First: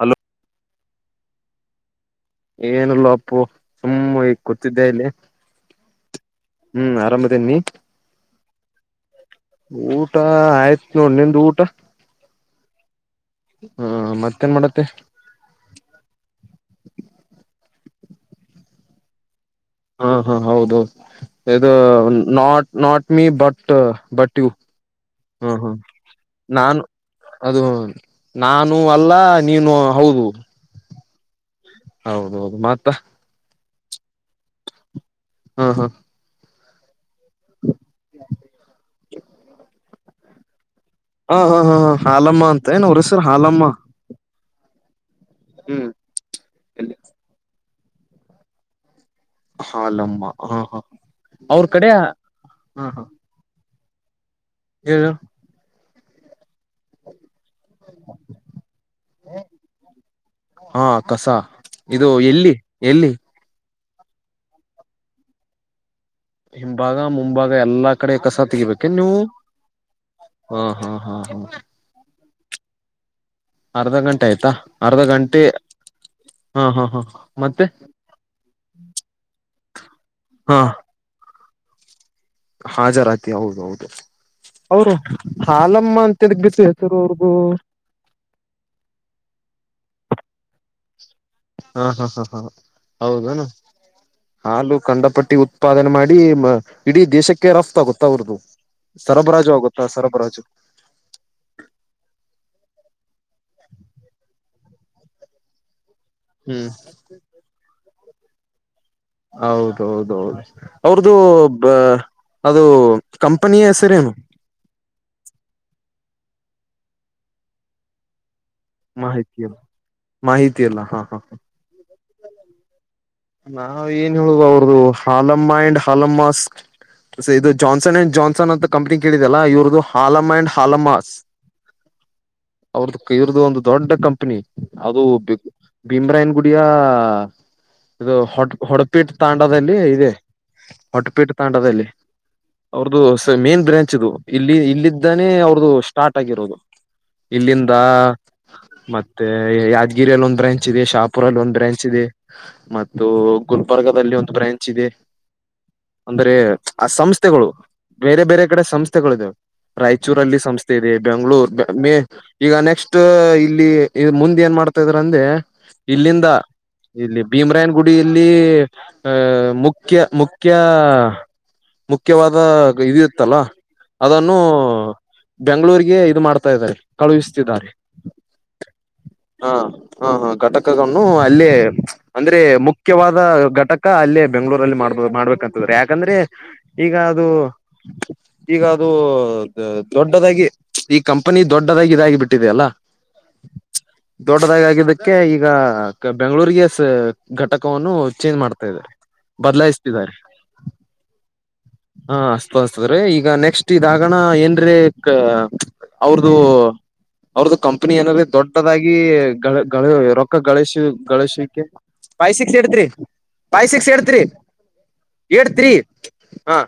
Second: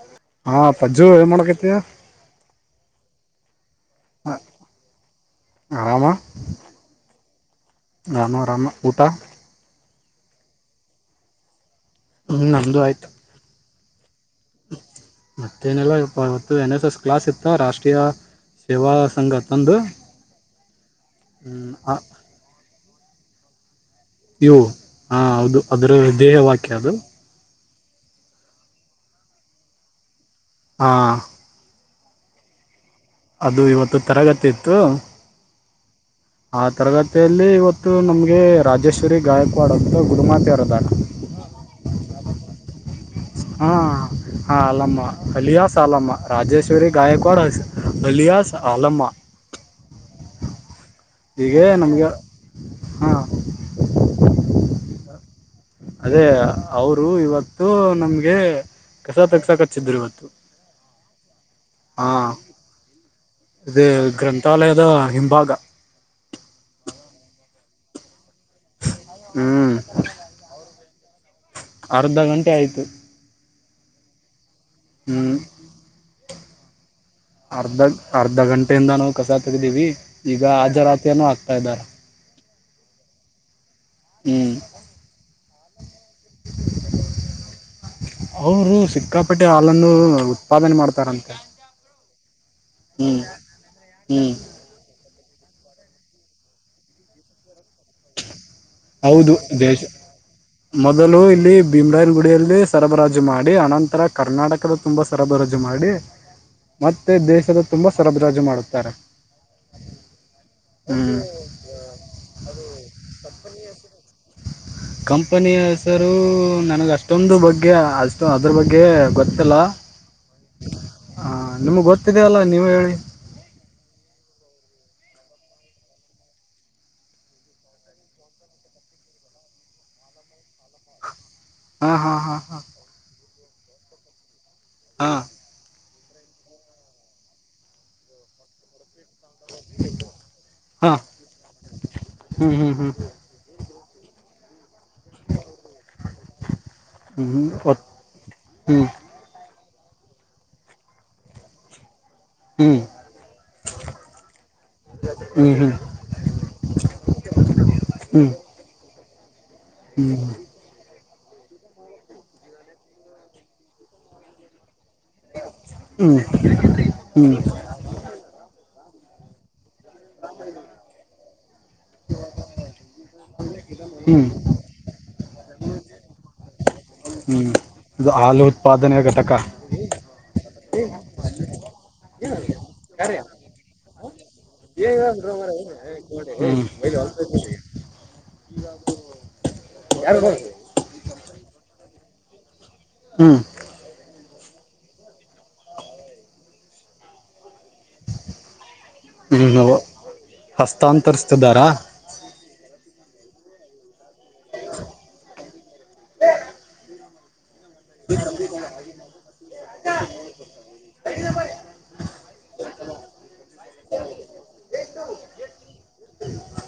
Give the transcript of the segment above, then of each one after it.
Hello ಹಾ ಪಜ್ಜು ಏನ್ ಮಾಡಕೈತಿಯ ಏನಲ್ಲೋ ಅಪ್ಪು ಸುಮ್ಮ ಈಗ ಕೂತಿದ್ದೆ ಇಲ್ಲಿ ಆರಾಮ ಹ್ಮ್ ಆರಭದೇ ನೀ ಗಊಟಾ ಊಟ ಆಯ್ತ್ ನೋಡ್ ನಿಮ್ದ ಊಟ ಹ್ಮ್ ನಮ್ದು ಆಯ್ತು ಹ್ಮ ಮತ್ತೆ ಮತ್ತೇನೆಲ್ಲ ಅವತ್ತು ಎನ್ ಎಸ್ ಎಸ್ ಕ್ಲಾಸ್ ಇತ್ತ ರಾಷ್ಟ್ರ ರಾರೀಯ ಸೇವಾ ಸಂಘತ್ ಹಾ ಹಾ ಹೌದುೌದು ಇದು ನಾಟ್ ನಾಟ್ ಮೀ ಬಟ್ ಬಟ್ಟಿ ಇವು ಹಾ ಹೌದು ಹಾ ಅದರ ದೇಹ ವಾಕ್ಯ ನಾನು ಅದು ಅದು ಹ ನಾನು ಅಲ್ಲ ನೀನು ಹೌದು ಹಾಂ ಹೌದೌದು ಮತ್ತ ಅದು ಇವತ್ತು ತರಗತಿ ಇತ್ತು ಹ ಹ ಆ ತರಗತಿ ಮತ್ತುಲ್ಲಿ ಇವತ್ತು ನಮಗೆ ರಾಜೇಶ್ವರಿ ಗಾಯಕವಾಡೋಂಥ ಗುಡುಮಾತೆ ಅರೋದಾಣ ಹಾ ಹಾ ಹಾ ಹಾ ಆಲಮ್ಮ ಅಂತ ಏ ಅವ ಹಾ ಹಾ ಅಲ್ಲಮ್ಮ ಅಲಿಯಾಸ್ ಹ್ಮ್ ಅಾಲಮ್ಮ ರಾಜೇಶ್ವರಿ ಗಾಯಕ್ವಾಡ್ ಹಸ ಅಲಿಯಾಸ್ ಅಲಮ್ಮ ಹಾಲ್ಲಮ್ಮ ಹಾ ಹಾ ಈಗ ನಮ್ಗೆ ಹಾ ಹೇಳು ಅದೇ ಅವರು ಇವತ್ತು ನಮ್ಗೆ ಕೆಸ ತಗಸ ಕಚ್ಚಿದ್ರು ಇವತ್ತು ಹಾ ಇದು ಎಲ್ಲಿ ಎಲ್ಲಿ ಅದೇ ಗ್ರಂಥಾಲಯದ ಹಿಂಭಾಗ ಹಿಂಭಾಗ ಮುಂಭಾಗ ಎಲ್ಲಾ ಕಡೆ ಕಸ ತೆಗಿಬೇಕೇನ್ ನೀವು ಹ್ಮ್ ಹ ಹಾ ಹ್ಮ ಅರ್ಧ ಗಂಟೆ ಆಯ್ತು ಅರ್ಧ ಗಂಟೆ ಆಯ್ತಾ ಅರ್ಧ ಹ್ಮ್ ಗಂಟೆ ಹಾ ಹಾ ಹಾ ಮತ್ತೆ ತಗ್ದೀವಿ ಈಗ ಹಾ ಆಜರಾತ್ರಿನ ಆಗ್ತಾ ಇದ್ದಾರ ಹಾಜರಾತಿ ಹೌದ ಹೌದು ಹ್ಮ್ ಅವರು ಹಾಲಮ್ಮ ಅಂತದಕ್ ಬಿತ್ತು ಹೆಸರು ಅವ್ರಗೂ ಅವರು ಸಿಕ್ಕಾಪಟ್ಟೆ ಹಾಲನ್ನು ಉತ್ಪಾದನೆ ಮಾಡ ಹಾ ಹಾ ಹಾ ಹಾ ಹ್ಮ್ ಹೌದನು ಹ್ಮ್ ಹಾಲು ಕಂಡ ಪಟ್ಟಿ ಉತ್ಪಾದನೆ ಮಾಡ ಇ ಇಡೀ ದೇಶಕ್ಕೆ ರಫ್ತ ಆಗುತ್ತಾ ಅವ್ರದು ಹೌದು ಸರಬರಾಜು ದೇಶ ಆಗುತ್ತಾ ಸರಬರಾಜು ಮೊದಲು ಇಲ್ಲಿ ಭೀಮ್ರನ್ ಗುಡಿಯಲ್ಲಿ ಸರಬರಾಜು ಮಾಡಿ ಅನಂತರ ಕರ್ನಾಟಕದ ತುಂಬಾ ಸರಬರಾಜು ಮಾಡಿ ಹ್ಮ್ ಮತ್ತೆ ದೇಶದ ತುಂಬಾ ಸರಬ್ರಾಜು ಮಾಡುತ್ತಾರೆ ಹೌದೌದ ಹೌದು ಅವ್ರ್ದು ಹ್ಮ್ ಅದು ಕಂಪನಿಯ ಹೆಸರೇನು ಕಂಪನಿ ಹೆಸರು ನನಗ ಅಷ್ಟೊಂದು ಬಗ್ಗೆ ಅಷ್ಟ ಅದ್ರ ಬಗ್ಗೆ ಮಾಹಿತಿ ಗೊತ್ತಿಲ್ಲ ಮಾಹಿತಿ ಅಲ್ಲ ಹಾ ಹಾ ಹ ನಿಮ್ಗ್ ಗೊತ್ತಿದಲ್ಲ ನೀವ ಹೇಳಿ ನಾವ ಏನ್ ಹೇಳುವ ಅವ್ರ್ದ ಹಾಲಮ್ಮ ಅಂಡ್ ಹಾಲಮ್ಮಸ್ ಇದು ಜಾನ್ಸನ್ ಅಂಡ್ ಜಾನ್ಸನ್ ಅಂತ ಕಂಪ್ನಿ ಕೇಳಿದೆ ಅಲ್ಲ ಇವ್ರ್ದ ಹಾಲಮ ಅಂಡ್ ಹಾಲಮಾಸ್ ಹಾ ಹಾ ಹಾ ಹಾ ಅವ್ರದ್ದು ಒಂದು ದೊಡ್ಡ ಕಂಪನಿ ಅದು ಭೀಮ್ರಾಯನ್ ಗುಡಿಯ ಇದು ಹೊ ಹೊಡಪಿಟ್ ತಾಂಡದಲ್ಲಿ ಇದೆ ಹಾಂ ಹೊಟಪೇಟೆ ತಾಂಡದಲ್ಲಿ ಹಾಂ ಹಾಂ ಹ್ಞೂ ಹ್ಞೂ ಹ್ಞೂ ಹ್ಞೂ ಅವ್ರದುು ಮೇನ್ ಬ್ರಾಂಚ್ ಇಲ್ಲಿ ಇಲ್ಲಿ ಇದಾನೆ ಅವ್ರದು ಸ್ಟಾರ್ಟ್ ಆಗಿರೋದು ಹ್ಞೂ ಇಲ್ಲಿಂದ ಒತ್ ಹ್ಞೂ ಮತ್ತೆ ಯ ಯಾದಗಿರಿಯಲ್ಲಿ ಒಂದು ಬ್ರಂಚ್ದೆ ಶಾಪುರಲ್ಲಿ ಒಂದು ಬ್ರಾಂಚ್ ಇದೆ ಹ್ಮ್ ಗುಲ್ಬರ್ಗಲ್ಲಿ ಒಂದು ಬ್ರಾಂಚ್ ಇದೆ ಹ್ಞೂ ಹ್ಞೂ ಅಂದರೆ ಆ ಸಂಸ್ಥೆಗಳು ಬೇರೆ ಹ್ಞೂ ಹ್ಞೂ ಬೇರೆ ಕಡೆ ಸಂಸ್ ಸಂಸ್ಥೆಗಳುವು ರಾಯಚೂರಲ್ಲಿ ಸಂಸ್ಥೆ ಇದೆ ಬೆಂಗ್ಗಳೂರ್ ಮ ಈಗ ನೆಕ್ಸ್ಟ್ ಇಲ್ಲಿ ಮುಂದೆ ಏನ್ ಮಾಡ್ತ ಇಲ್ಲಿಂದ ಇಲ್ಲಿ ಹ್ಞೂ ಹ್ಞೂ ಹ್ಞೂ ಭೀಮ್ರಾಯನ್ ಪುಡಿಯಲ್ಲಿ ಅಹ ಮುಖ್ಯ ಮುಖ್ಯ ಮುಖ್ಯವಾದ ಇದು ಇತ್ತಲ್ಲ ಅದನ್ನು ಬೆಂಗಗಳೂರಿಗೆ ಇದು ಮಾಡ್ತಾ ಇದ್ದಾರೆ ಹ್ಞೂ ಕಳುಹಿಸ್ತಿದ್ದಾರೆ ಇದು ಹಾಲು ಉತ್ಪಾದನೆಯ ಘಟಕ ಹ್ಞೂ ಹಾ ಹಾ ಹಾ ಘಟಕ್ ಕಗನು ಅಲ್ಲೇ ಅಂದ್ರೆ ಮುಖ್ಯವಾದ ಘಟಕ ಅಲ್ಲೇ. ಬೆಂಗ್ಳೂರಲ್ ಮಾಡ್ಬೋದು ಮಾಡ್ಬೇಕಂತಂದ್ರೆ ಯಾಕಂದ್ರೆ ಈಗ ಅದು. ಈಗ ಅದು ದೊಡ್ಡದಾಗಿ ಈ ಕಂಪನಿ ದೊಡ್ಡದಾಗಿ ಇದಾಗಿ ಬಿಟ್ಟಿದ ಅಲ್ಲಾ. ಹ್ಮ್ ದೊಡ್ಡದಾಗಿ ಆಗಿದ್ದಕ್ಕೆ ಈಗ ಬೆಂಗ್ಳೂರಿಗೆ ಸೆ ಘಟಕ್ ಕವನ್ನು ಚೇಂಜ್ ಮಾಡ್ತಾ ಇದಾರೆ ಹ್ಞೂ ಬದ್ಲಾಯಿಸ್ತಿದ್ದಾರೆ ಹಸ್ತಾಂತರಿಸ್ತಿದ್ದಾರಾ ಹ. ತಸ್ತದ್ರೆ ಈಗ ನೆಕ್ಸ್ಟ್ ಇದಾಗಣ ಏನ್ರೆ ಅವ್ರದು. ಅವ್ರದ್ದು ಕಂಪನಿ ಏನರೆ ದೊಡ್ಡದಾಗಿ ಗಳ ಗಳ ರೊಕ್ಕ ಗಳಶಿ ಗಳೇಶಿಕೆ. Five six eight three five six eight three. Eight three ಹಾ.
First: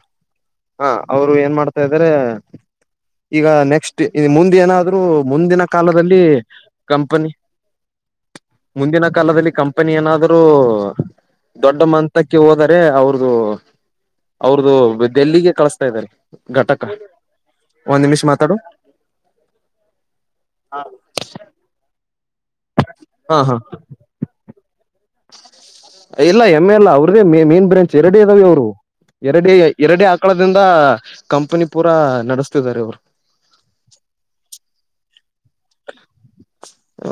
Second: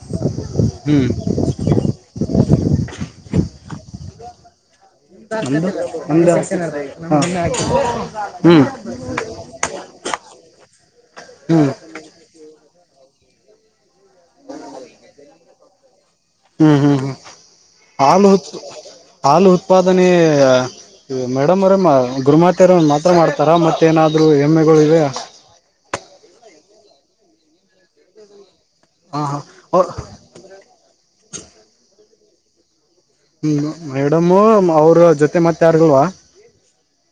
ಹ ಹ್ಞೂ ಅವ್ರು ಏನ್ ಮಾಡ್ತಾ ಇದಾರೆ ಈಗ ನೆಕ್ಸ್ಟ್ ಇ ಮುಂದೆ ಏನಾದ್ ದ್ರು ಮುಂದಿನ ಕಾಲದಲ್ಲಿ ನಮ್ದ ಹಾ ಕಂಪನಿ ಹ್ಮ್ ಮುಂದಿನ ಕಾಲದಲ್ಲಿ ಕಂ ಪನಿ ಏನಾದ್ರು ಹ್ಮ್ ದೊಡ್ಡ ಮಂತಕ್ಕೆ ಹೋದರೆ ಅವ್ರದು. ಅವ್ರ್ದು ದೆಲ್ಲಿಗೆ ಕಳಿಸ್ತಾ ಇದ್ದಾರೆ ಹ್ಮ್ ಘಟಕ. ಹ್ಮ್ ಹ್ಮ್ ಒಂದ್ ನಿಮಿಷ ಹಾಲು ಉತ್ ಮಾತಾಡು ಹಾಲು ಉತ್ಪಾದನೆ ಮೇಡಮ್ಮರೆಮ. ಗುರುಮಾತೆರು ಒಂದ್ ಮಾತ್ರ ಹಾ ಮಾಡ್ತಾರ ಹಾ ಮತ್ತೇನಾದ್ರು ಹೆಮ್ಮೆಗಳು ಇವೆಯ. ಇಲ್ಲ ಎಮ್ಮ ಎಲ್ಲ ಅವ್ರದೇ ಮೆ ಮೇನ್ ಬ್ರಾಂಚ್ ಎರಡೇ ಇದಾವೆ ಇವ್ರು. ಹ ಹಾ ಎರಡೆ ಎರಡೆ ಆಕಳದಿಂದ ಕಂಪನಿ ಪೂರಾ ನಡೆಸ್ತಿದಿದ್ದಾರೆ ಇವ್ರು. ಹ್ಮ್ ಮೇಡಮ್ಮ ಅವ್ರ ಜೊತೆ ಮತ್ತೆ ಯಾರಿಲ್ವಾ.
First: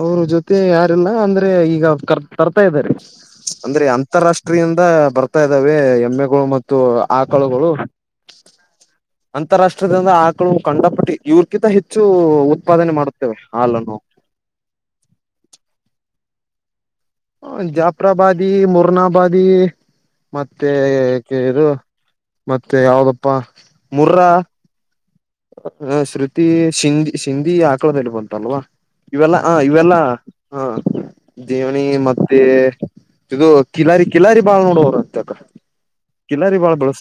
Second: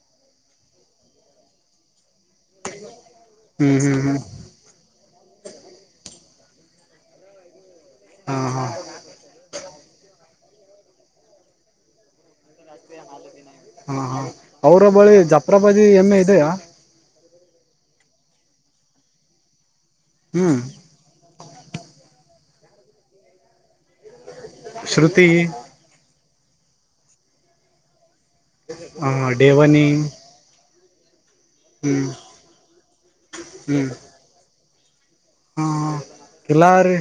ಅವ್ರ ಜೊತೆ ಯಾರಿಲ್ಲ ಅಂದ್ರೆ ಈಗ ಕರ್ ತರ್ತಾ ಇದಾರೆ ಹ್ಮ್ ಅಂದ್ರೆ ಹ್ಮ್ ಹ್ಮ್ ಅಂತಾರಾಷ್ಟ್ರೀಯಿಂದ ಬರ್ತಾ ಇದ್ದಾವೆ ಎಮ್ಮೆ. ಗೊ ಮತ್ತು ಆಕಳುಗಳು. ಹಾ ಹ ಅಂತಾರಾಷ್ಟ್ರದಿಂದ ಆಕಳು ಕಂಡಪಟ್ಟಿ ಇವ್ರಕಿಂತ ಹೆಚ್ಚು ಉತ್ಪಾದನೆ ಮಾಡುತ್ ಹಾ ಹಾ ಅವ್ರ ಬಳಿ ಜಪ್ರಬದಿ ಎಮ್ಮೆ ಇದೆಯಾ. ಹ ಜಾಫ್ರಾಬಾದಿ, ಮುರ್ನಾಬಾದಿ. ಹ್ಮ್ ಮತ್ತೆ ಗೀರು ಮತ್ತೆ ಯಾವ್ದಪ್ಪ ಮುರ್ರ. ಶ್ರುತಿ ಹ ಶ್ರುತಿ ಶಿಂಗಿ ಶಿಂದಿ ಆಕ್ಳ ಇಡ್ಬೊದು. ಅಲ್ವಾ ಇವೆಲ್ಲ ಹ ಇವೆಲ್ಲಾ ಹಾ. ದೇವ್ನಿ ಹ್ಮ್ ಮತ್ತೆ ಇದು ಹ್ಮ್ ಕಿಲಾರಿ ಕಿಲಾರಿ ಬಾಳ್ ನೋಡುವರು. ಹಾ ಕಿಲಾರಿ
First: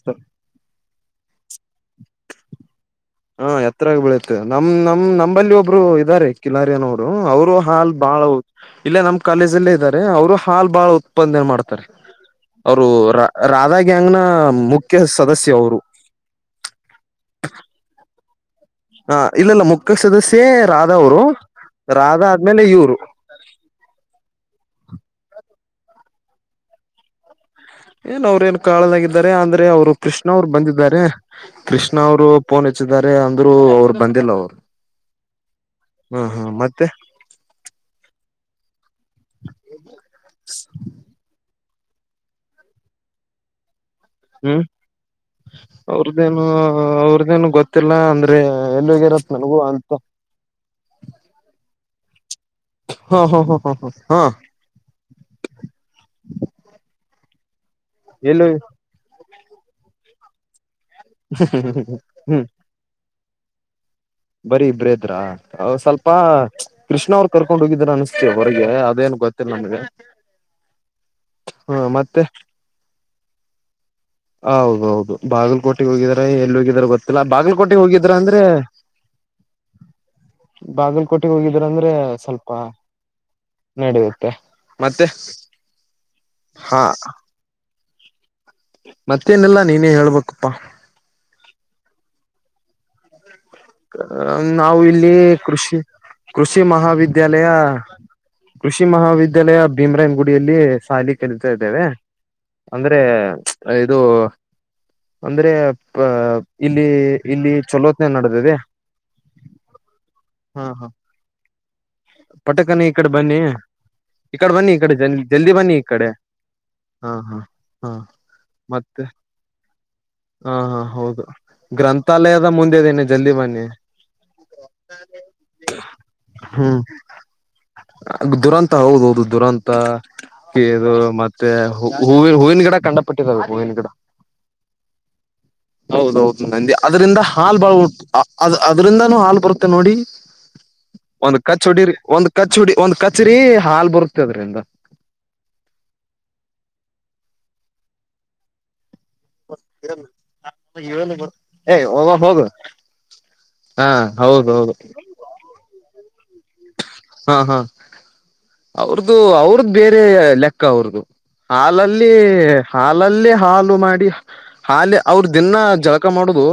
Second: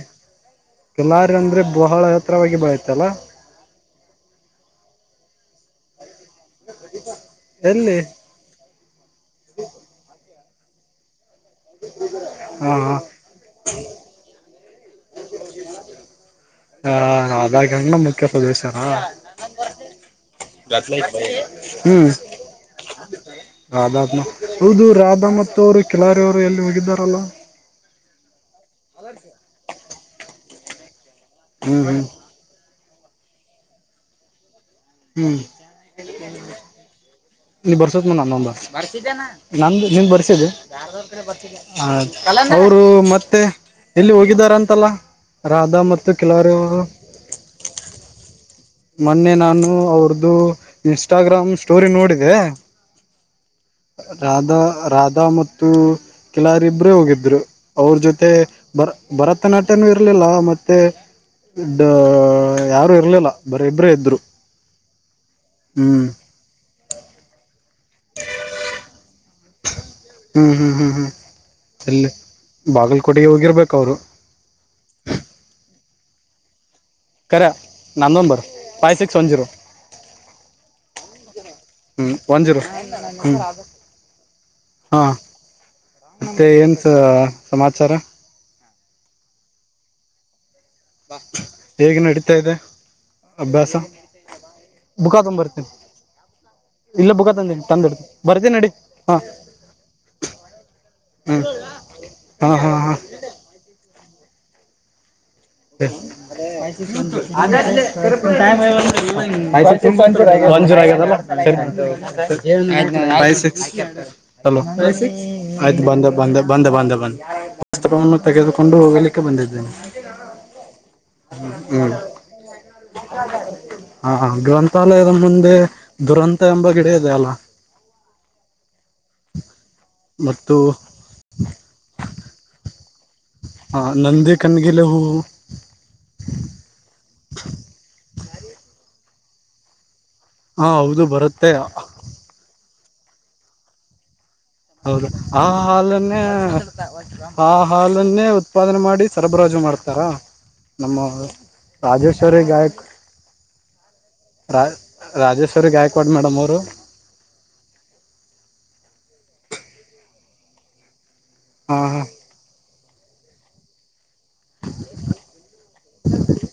ಕಿಲಾರಿ ಅಂದ್ರೆ ಬಹಳ ಹೆತ್ರರವಾಗಿ ಬಳೆಯತಲ್ಲ. ಹಾ ಎತ್ತರಗ್ ಬೆಳುತ್ತೆ ನಮ್ ನಮ್ ನಂಬಲ್ಲಿ ಒಬ್ರು ಇದ್ದಾರೆ. ಕಿಲಾರಿ ಅನೋರು ಅವ್ರು ಹಾಲ್ ಎಲ್ಲಿ ಬಾಳ್ ಹ ಇಲ್ಲೇ ನಮ್ ಕಾಲೇಜ್ ಅಲ್ಲೇ ಇದ್ದಾರೆ ಅವ್ರು ಹಾಲ್ ಬಾಳ್ ಉತ್ ಪ್ಪಂದೆ ಮಾಡ್ತಾರೆ ಹಾ ಅವ್ರು ಹಾ ರಾದ್ ರಾಧಾಗಂಗ್ನ ಮುಖ್ ಕ್ಯ ಸದಸ್ಯ ಅವ್ರು. ಹ ಹಾಗ್ಯಗ್ ಮುಖ್ಯ ಪ್ರದೇಶ. ಹಾ ಇಲ್ಲಲ್ಲ ಮುಕ್ಕ ಸದಸ್ಯೆ ರಾಧಾ ಅವ್ರು ಹ್ಮ್ ರಾಧಾ ಆದ್ಮೇಲೆ ಇವ್ರು. ರಾಧಾತ್ಮ ಹೌದು ರಾಧಾ ಮತ್ತು ಅವ್ರು ಕಿಲಾರಿ ಅವ್ರು ಎಲ್ಲಿ ಹೋಗಿದ್ದಾರಲ್ಲ. ಏನ್ ಅವ್ರ ಏನ್ ಕಾಳಲಾಗಿದ್ದಾರೆ ಅಂದ್ರೆ ಅವ್ರು ಕೃಷ್ಣ ಅವ್ರು ಬಂದಿದ್ದಾರೆ ಹ್ಮ್ ಕೃಷ್ಣ ಹ್ಮ್ ಅವ್ರು ಪೋನ್ ಏತ್ ಸಿದ್ದಾರೆ ಅಂದ್ರು ಅವ್ರು ಬಂದಿಲ್ಲ ಅವ್ರು. ಹ್ಮ್ ಹ್ಮ ಹಾ ಮತ್ತೆ ನೀ ಬರ್ಷತ್ನನ್ಯ ನಂದೊಂದ. ಬರ್ಸಿದ್ದೇನಾ ನ ನಂದು ನೀಂ ಬರ್ಸಿದ್ದೀ ಬರೆದೊರ್ ಕಡೆ ಬರ್ಸಿದೆ. ಹ ಅವ್ರು ಮತ್ತೆ. ಎಲ್ಲಿ ಹ್ಮ್ ಹೋಗಿದಾರಂತಲ್ಲ ರಾಧಾ ಮತ್ತು ಅವ್ರದೇನು ಕಿಲಾರಿ ಅವ್ರು. ಅವ್ರದೇನು ಗೊತ್ತಿಲ್ಲ ಅಂದ್ರೆ ಎಲ್ಲಿಗಿರತ್ ಮೊನ್ನೆ ನನಗೂ ನಾನು ಅಂತ ಅವ್ರ್ದು ಇನ್ಸ್ಟಾಗ್ರಾಮ್ ಸ್ಟೋರಿ ನೋಡಿದೆ. ಹಾ ಹಾ ಹಾ ಹಾ ಹಾ ಹಾ ರಾಧಾ ರಾಧಾ ಮತ್ತು ಕಿಲಾರಿ ಇಬ್ಬರೇ ಹೋಗಿದ್ರು. ಅವ್ರ ಜೊತೆ ಎಲ್ಲಿ ಬರ್ ಭರತನಾಟ್ಯನು ಇರ್ಲಿಲ್ಲ ಮತ್ ತ್ತೆ ಯಾರು ಡ ಇರ್ಲಿಲ್ಲ ಬರಿ ಅವ್ರ್ ಇಬ್ಬರೇ ಇದ್ ಬರಿ ಇಬ್ರೇದ್ರ ಅವ್ ಸ್ವಲ್ಪ ಕೃಷ್ಣ ಅವ್ರ ಕರ್ಕೊಂಡ್ ಹೋಗಿದ್ರ ಅನ್ಸ್ತೇ ಹೊರ್ಗೆ ಅದೇನ್ ಗೊತ್ ಹ್ಮ್ ಹ್ಮ್ ಹ್ಮ್ ಹ್ಮ್ ಹ ಎಲ್ಲಿ ಮತ್ತೆ ಬಾಗಲಕೋಟೆಗೆ ಹೋಗಿರ್ಬೇಕ ಅವರು ಕೋಟಿಗೆ ಹೋಗಿದ್ರ ಎಲ್ಲಿ ಹೋಗಿದಾರ ಗೊತ್ತಿಲ್ಲ ಬಾಗಲಕೋಟೆೆಗೆ ಹೋಗಿದ್ರಾ ಅಂದ್ರೆ ಸಂೊಜ್ರ [inaudible] ಬಾಗಲ್ಕೋಟೆಗೆ ಹೋಗಿದ್ರಂದ್ರೆ ಒನ್ ಸ್ವಲ್ಪ ಜೀರೋ ಹ್ಞೂ ನಡೆಯತ್ತೆ ಮತ್ತೆ ಹಾಂ ಮತ್ತೆ ಏನ್ಸ ಸಮಾಚಾರ ಮತ್ತೇನೆಲ್ಲಾ ನೀನೇ ಹೇಳ್ಬೇಕಪ್ಪ ಹೇಗೆ ನಡೀತಾ ಇದೆ ಅಭ್ಯಾಸ ಅ ನಾವು ಇಲ್ಲಿ ಬುಕ್ಕ ತೊಂಬರ್ತೀನಿ ಕೃಷಿ ಕೃಷಿ ಇಲ್ಲ ಬುಕ್ಕ ಮಹಾವಿದ್ಯಾಲಯ ತಂದೀನಿ ತಂದಿಡ್ತೀನಿ ಬರ್ತೀನಿ ನಡಿ ಕೃಷಿ ಹಾಂ ಮಹಾವಿದ್ಯಾಲಯ ಭೀಮ್ರಾಯನ್ ಗುಡಿಯಲ್ಲಿ ಸಾಲಿ ಹ್ಞೂ ಕಲಿತಾ ಇದ್ದೇವೆ ಹಾ ಹಾ ಹಾ ಅಂದ್ರೆ ಚ್ ಇದು ಅಂದ್ರೆ ಟ್ [unintelligible] ಯ್ ಇಲ್ಲಿ ಇಲ್ಲಿ ಚಲೋತ್ನೆ ನಡೆದಿದೆ ತುಂಬಾಂೂಂಜೂರ ಹಾ ಹಾ ಆಗದಲ್ಲ [unintelligible] ಪಟಕನ ಈ ಕಡೆ ಬನ್ನಿ ಈ ಕಡೆ ಲೋ ಬನ್ನಿ ಈ ಕಡೆ ಜಲ್ ಜಲ್ದಿ ಬನ್ನಿ ಆಯ್ತು ಈ ಬಂದ ಕಡೆ ಬಂದ ಬಂದ ಬಂದ ಹಾ ಬಂದ ಹಾ ಹಾ ಪುಸ್ತಕವನ್ನು ತೆಗೆದುಕೊಂಡು ಮತ್ತೆ ಹೋಗಲಿಕ್ಕೆ ಬಂದಿದ್ದೇನೆ ಹಾ ಹಾ ಹೌದು ಹ್ಮ್ ಗ್ರಂಥಾಲಯದ ಮುಂದೆ ಇದೇನೆ ಜಲ್ದಿ ಬನ್ನಿ ಹಾ ಗ್ರಂಥಾಲಯದ ಮುಂದೆ ದುರಂತ ಎಂಬ ಹ್ಮ್ ಗಿಡ ಇದೆ ಅಲ್ಲ ದುರಂತ ಹೌದ ಹೌದು ದುರಂತ ಮತ್ತು ಕದು ಮತ್ತೆ ಹೂವ ಹೂವಿನ ಗಿಡ ಕಂಡ ಆ ಹ ನಂದಿ ಕಣ್ಗಿಲೆ ಹೂವು ಹಾಲ್ ಬ ಉ ಅದ್ರಿಂದಾನೂ ಹಾಲ್ ಬರುತ್ತೆ ನೋಡಿ ಹಾ ಹೌದು ಒಂದ್ ಬರುತ್ತೆ ಕಚ್ ಹುಡಿ ಒಂದ್ ಕಚ್ ಹೊಡಿ ಒಂದ್ ಕಚ್ಚರಿ ಹಾಲ್ ಬರುತ್ತ ಹೌದ ಆ ಹಾಲನ್ನೇ ಆ ಹಾಲನ್ನೇ ಉತ್ಪಾದನೆ ಮಾಡಿ ಸರಬರಾಜು ಮಾಡ್ತಾರಾ ನಮ್ಮ ಏ ಹೋಗ ರಾಜೇಶ್ವರಿ ಹೋಗು ಗಾಯಕ್ ಹಾ ಹೌದೌದು ರಾಜೇಶ್ವರಿ ಗಾಯ್ಕವಾಡ್ ಮೇಡಮ್ ಅವರು ಹಾ ಹಾ ಅವ್ರದುು ಅವ್ರದ ಬೇರೆ ಲೆಕ್ಕ ಅವ್ರದುು ಹಾ ಹಾಲಲ್ಲಿ ಹಾಲಲ್ಲಿೇ ಹಾಲು ಮಾಡಿ ಹಾಲಿ ಅವ್ರ ದಿನ ಜಳಕ ಮಾಡುದು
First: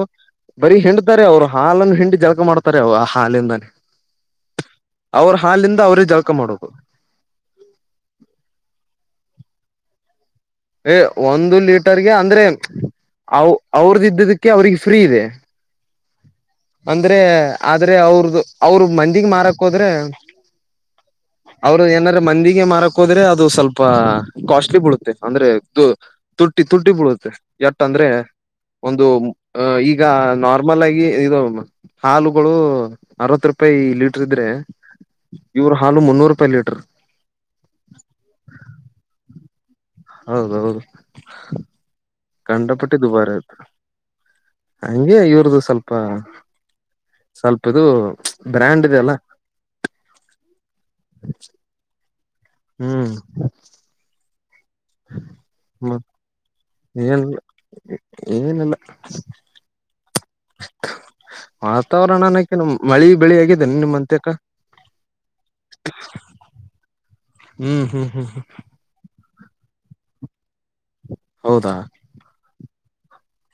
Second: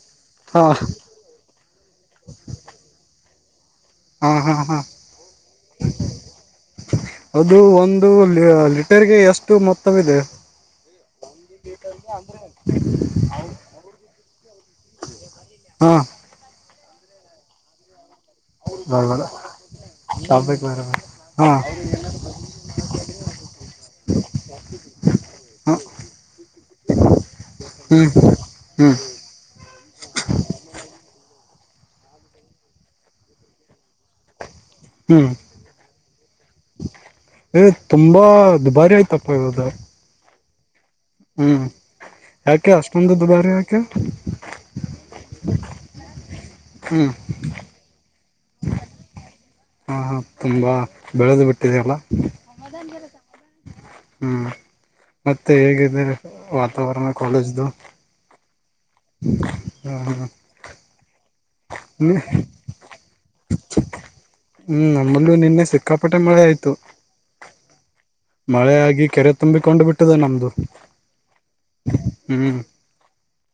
ಹಾ ಬರೀ ಹಿಂಡ್ತಾರೆ ಅವ್ರು ಹಾಲನ್ನು ಹಿಂಡಿ ಜಲಕ ಮಾಡ್ತಾರೆ ಅವ ಆ ಹಾಲಿಂದಾನೇ ಹ್ಮ ಹಾ ಹಾ ಅವ್ರ ಹಾಲಿಂದ ಅವ್ರೇ ಜಳಕ ಮಾಡೋದು ಅದು ಒಂದು ಲೀಟರ್ಗೆ ಎಷ್ಟು ಮ ತ್ತ ಇದೆ ಏ ಒಂದು ಲೀಟರ್ಗೆ ಅಂದ್ರೆ ಅವ ಅವ್ರದ ಇದ್ದದಕ್ಕೆ ಅವ್ರಿಗೆ ಫ್ರೀ ಇದೆ ಹಾ ಅಂದ್ರೆ ಆದ್ರೆ ಅವ್ರದು ಅವ್ರ ಮಂದಿಗ್ ಮಾರಕ್ ಹೋದ್ರೆ ಹ್ಮ ಅವರು ಏನಾರ ಮಂದಿಗೆ ಮಾರಕ್ ಹೋದ್ರೆ ಅದು ಸ್ವಲ್ಪ ಕಾಸ್ಟ್ಲಿ ಬಿಡುತ್ತೆ ಅಂದ್ರೆ ಹ ತ ತಟ್ಟಿ ತುಟ್ಟಿ ಬಿಡುತ್ತೆ ಎಟ್ಟ ಹ್ಮ್ ಅಂದ್ರೆ ಹ್ಮ್ ಒಂದು ಈಗ ನಾರ್ಮಲ್ ಆಗಿ ಇದು ಹಾಲುಗಳು ಅರವತ್ ರೂಪಾಯಿ ಲೀಟರ್ ಇದ್ರೆ ಹ್ಮ್ ಇವ್ರ ಹಾಲು ಮುನ್ನೂರು ರೂಪಾಯಿ ಲೀಟರ್ ತುಂಬಾ ದುಬಾರಿ ಆಯ್ತು ಒಬದ [inaudible] ಹೌದ ಹೌದು ಹ್ಮ್ ಯಾಕೆ ಗಂಡಪಟ್ಟಿ ಅಷ್ಟೊಂದು ದುಬಾರಿ ಆಯತು ಯಾಕೆ ಹಗೆ ಇವ್ರ್ದ ಸ್ವಲ್ಪ ಹ್ಮ್ ಸ್ವಲ್ಪದು ಬ್ರ್ಯಾಂಡ್ ಇದೆ ಅಲ್ಲ ಹಾ ಹಾ ತುಂಬಾ ಬೆಳೆದು ಬಿಟ್ಟಿದಲ್ಲ ಹ್ಮ್ ಹ್ಮ್ ಮತ್ತೆ ಮ ಹೇಗಿದೆ ವಾತಾವರಣ ಏನ್ ಕಾಲೇಜ್ದು ಏನಿಲ್ಲ ಹ್ಮ ಹಾ ವಾತಾವರಣನಕ್ಕೆ ನ ಮಳಿ ಬೆಳಿ ಆಗಿದ್ದೇನೆ ನಿಮ್ಮಂತ ಹ್ಮ್ ನಮ್ಮಲ್ಲೂ ನಿನ್ನೆ ಸಿಕ್ಕಾಪಟ್ಟೆ ಮಳೆ ಆಯ್ತು ಹ್ಮ್ ಹ್ಮ್ ಹ್ಮ್ ಮಳೆ ಆಗಿ ಕೆರೆ ತುಂಬಿಕೊಂಡು ಬಿಟ್ಟಿದೆ ನಮ್ದು ಹೌದಾ. ಹ್ಮ್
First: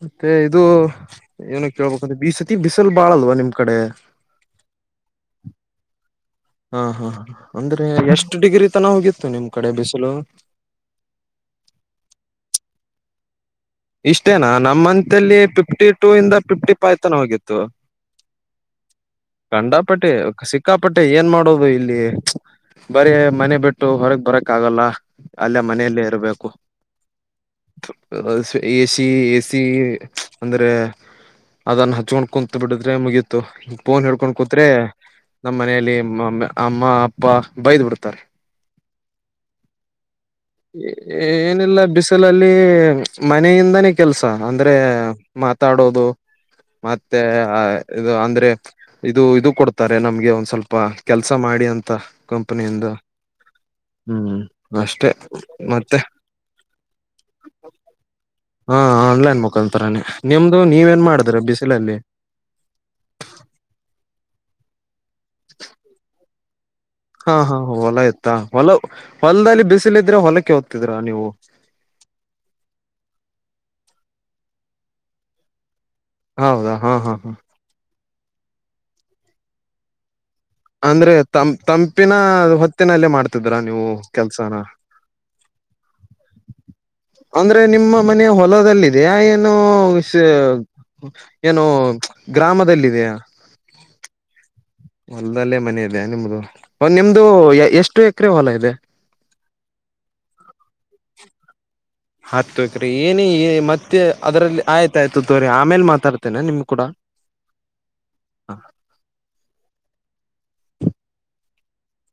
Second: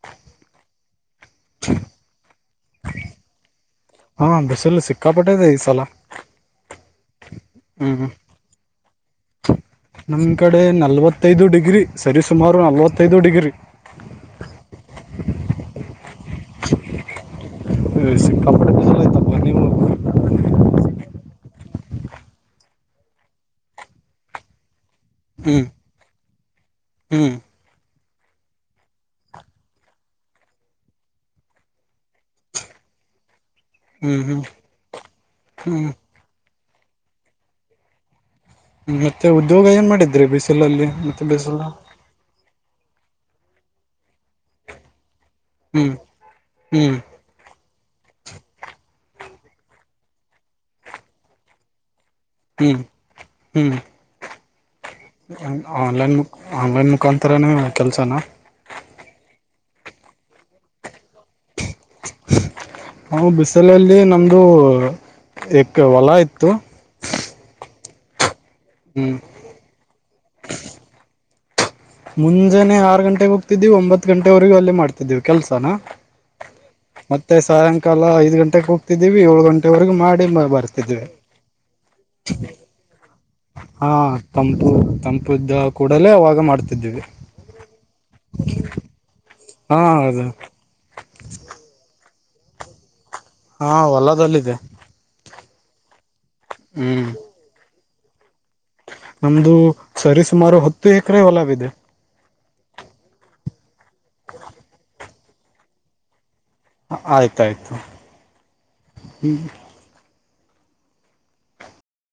ಮತ್ತೆ ಇದು ಏನ ಕೇಳ್ಬಂದ್ರೆ ಬೀಸತಿ ಬಿಸಲ್ ಬಾಳಲ್ವಾ ನಿಮ್್ದ. ಹಾ ಬಸಲು ಸಿಕ್ಕಾಪಟ್ಟಿದೆ ಈ ಸಲ. ಹಾ ಹಾ ಅಂದ್ರೆ ಹ್ಮ್ ಎಷ್ಟ್ ಡಿಗ್ರಿ ತನ ಹೋಗಿತ್ತು. ನಿಮ್ ಕಡೆ ಬಿಸಿಲು ನಮ್ ಕಡೆ ನಲ್ವತ್ತೈದು ಡಿಗ್ರಿ ಸರಿರಿಸುಮಾರು ನಲ್ವತ್ತೈದು ಡಿಗ್ರಿ. ಇಷ್ಟೇನಾ ನಮ್ ಮಂತ ಅಲ್ಲಿ ಫಿಫ್ಟಿ ಟೂ ಇಂದ ಫಿಫ್ಟಿ ಫೈ್ ತನ ಹೋಗಿತ್ತು. ಸಿಕ್ಕಾಪಟ್ಟೆ ಬಿಸಿಲು ಐತಪ್ಪ ನೀವು ಕಂಡಾಪಟ್ಟೆ ಸಿಕ್ಕಾಪಟ್ಟೆ ಏನ್ ಮಾಡ. ನೋಡದು ಇಲ್ಲಿ ಬರೀ ಮನೆ ಬಿಟ್ಟು ಹೊರಗ್ ಬರಕ್ ಆಗಲ್ಲ ಅಲ್ಲ ಹ್ಮ್ ಮನೆಯಲ್ಲೇ ಇರಬೇಕು. ಹ್ಮ್. ಎ ಸಿ ಎ ಸಿ ಅಂದ್ರೆ ಅದನ್ನು ಹಚ್ಕೊಂಡ್ ಕುಂತ ಬಿಡಿದ್ರೆ ಮುಗ. ಫೋನ್ ಹ್ಮ್ ಹೇಡ್ಕೊಂಡ್ ಹ್ಮ್ ಕೂತ್ರೆೆ ನಮ್ಮ್ ಹ್ಮ್ ಮನೆಯಲ್ಲಿ. ಅಮ್ಮ ಅಪ್ಪ ಬೈದ್ ಬಿಡ್ತಾರೆ. ಮತ್ತೆ ಉದ್ಯೋಗ ಏನ್ ಮಾಡಿದ್ರಿ ಬಿಸಿಲಲ್ಲಿ ಮತ್ತೆ ಬಿಸಿಲ ಏನಿಲ್ಲ ಬಿಸಿಲಲ್ಲಿ. ಮನೆಯಿಂದಾನೇ ಕೆಲ್ಸ ಅಂದ್ರೆ. ಹ್ಮ್ ಮಾತಾಡೋದು ಹ್ಮ್ ಮತ್ತೆ ಇದು ಅಂದ್ರೆ. ಇದು ಇದು ಕೊಡ್ತಾರೆ ನಮ್ಗೆ ಒಂದ್ ಸ್ವಲ್ಪ ಕೆಲ್ಸ ಮಾಡಿ ಅಂತ. ಹ್ಮ್ ಕಂಪನಿಯಿಂದ ಹ್ಮ್ ಹ್ಮ್. ಅಷ್ಟೇ ಮತ್ತೆ ಆನ್ಲೈನ್ ಮು ಆನ್ಲೈನ್ ಮುಖಾಂತರನೇ ಕೆಲ್ಸನ. ಹಾ ಆನ್ಲೈನ್ ಮುಖಳಂತರಾನನೆ ನಿಮ್ದು ನೀವೇಏನ್ ಮಾಡ. ನಾವು ಬಿಸಲಲ್ಲಿ ನಮ್ದು. ಕ ಹೊಲ ಇತ್ತು. ಹಾ ಹಾ ಹೊಲ ಇತ್ತಾ ಹೊಲ ಹ್ಮ್ ಹೊಲದಲ್ಲಿ ಬಿಸಿಲ ಇದ್ರೆ ಹೊಲಕ್ಕೆ ಹೋಗ್ತಿದ್ರಾ ನೀವು. ಮುಂಜಾನೆ ಆರು ಗಂಟೆಗೆ ಹೋಗ್ತಿದ್ದೀ ಒಂಬತ್ ಗಂಟೆವರೆಗೂ ಅಲ್ಲಿೇ ಮಾಡ್ತಿದ್ದೀವಿ ಕೆಲ್ಸನಾ. ಹೌದಾ ಹಾ ಹಾ ಹಾ ಮತ್ತೆ ಸಾಯಂಕಾಲ ಐದ್ ಗಂಟೆೆಗೆ ಹೋಗ್ತಿದ್ದೀವಿ ಏಳು ಗಂಟೆವರೆಗ ಮಾಡಿ. ಬರ್ತಿದವೆ ಅಂದ್ರೆ ತಂ ತಂಪಿನ ಹೊತ್ತಿನಲ್ಲೇ ಮಾಡ್ತಿದ್ರಾ ನೀವು ಹಾ ಕೆಲ್ಸನ ತಂಪು ತಂಪು. ಕೂಡಲೇ ಅವಾಗ ಮಾಡ್ತಿದ್ದೆ. ಅಂದ್ರೆ ನಿಮ್ಮ ಮನ ಹೊಲದಲ್ಲಿದೆಯಾ. ಏನು ಹಾ ಅದು ಏನು ಗ್ರಾಮದಲ್ಲಿದೆಯ. ಹಾ ಹೊಲದಲ್ಲಿದೆ. ಅಲ್ದಲ್ಲೇ ಮನೆ ಇದೆೆಯಾ ನಿಮ್ದು ಒ ಹ್ಮ್ ನಿಮ್ದು ಎಷ್ಟ. ನಮ್ದು ಸರಿಸುಮಾರು ಹತ್ತು ಎಕರೆ ಹೊಲಬ ಇಿದೆ. ಹತ್ಕ್ರಿ ಏನ ಮತ್ತೆ ಅದ್ರಲ್ಲಿ ಆಯ್ತಾಯ್ತು ತೋರಿ ಆಮೇಲೆ ಮಾತಾಡ್ತ. ನಾ ನಿಮ್ ಕೂಡ. ಆಯ್ತಾಯ್ತು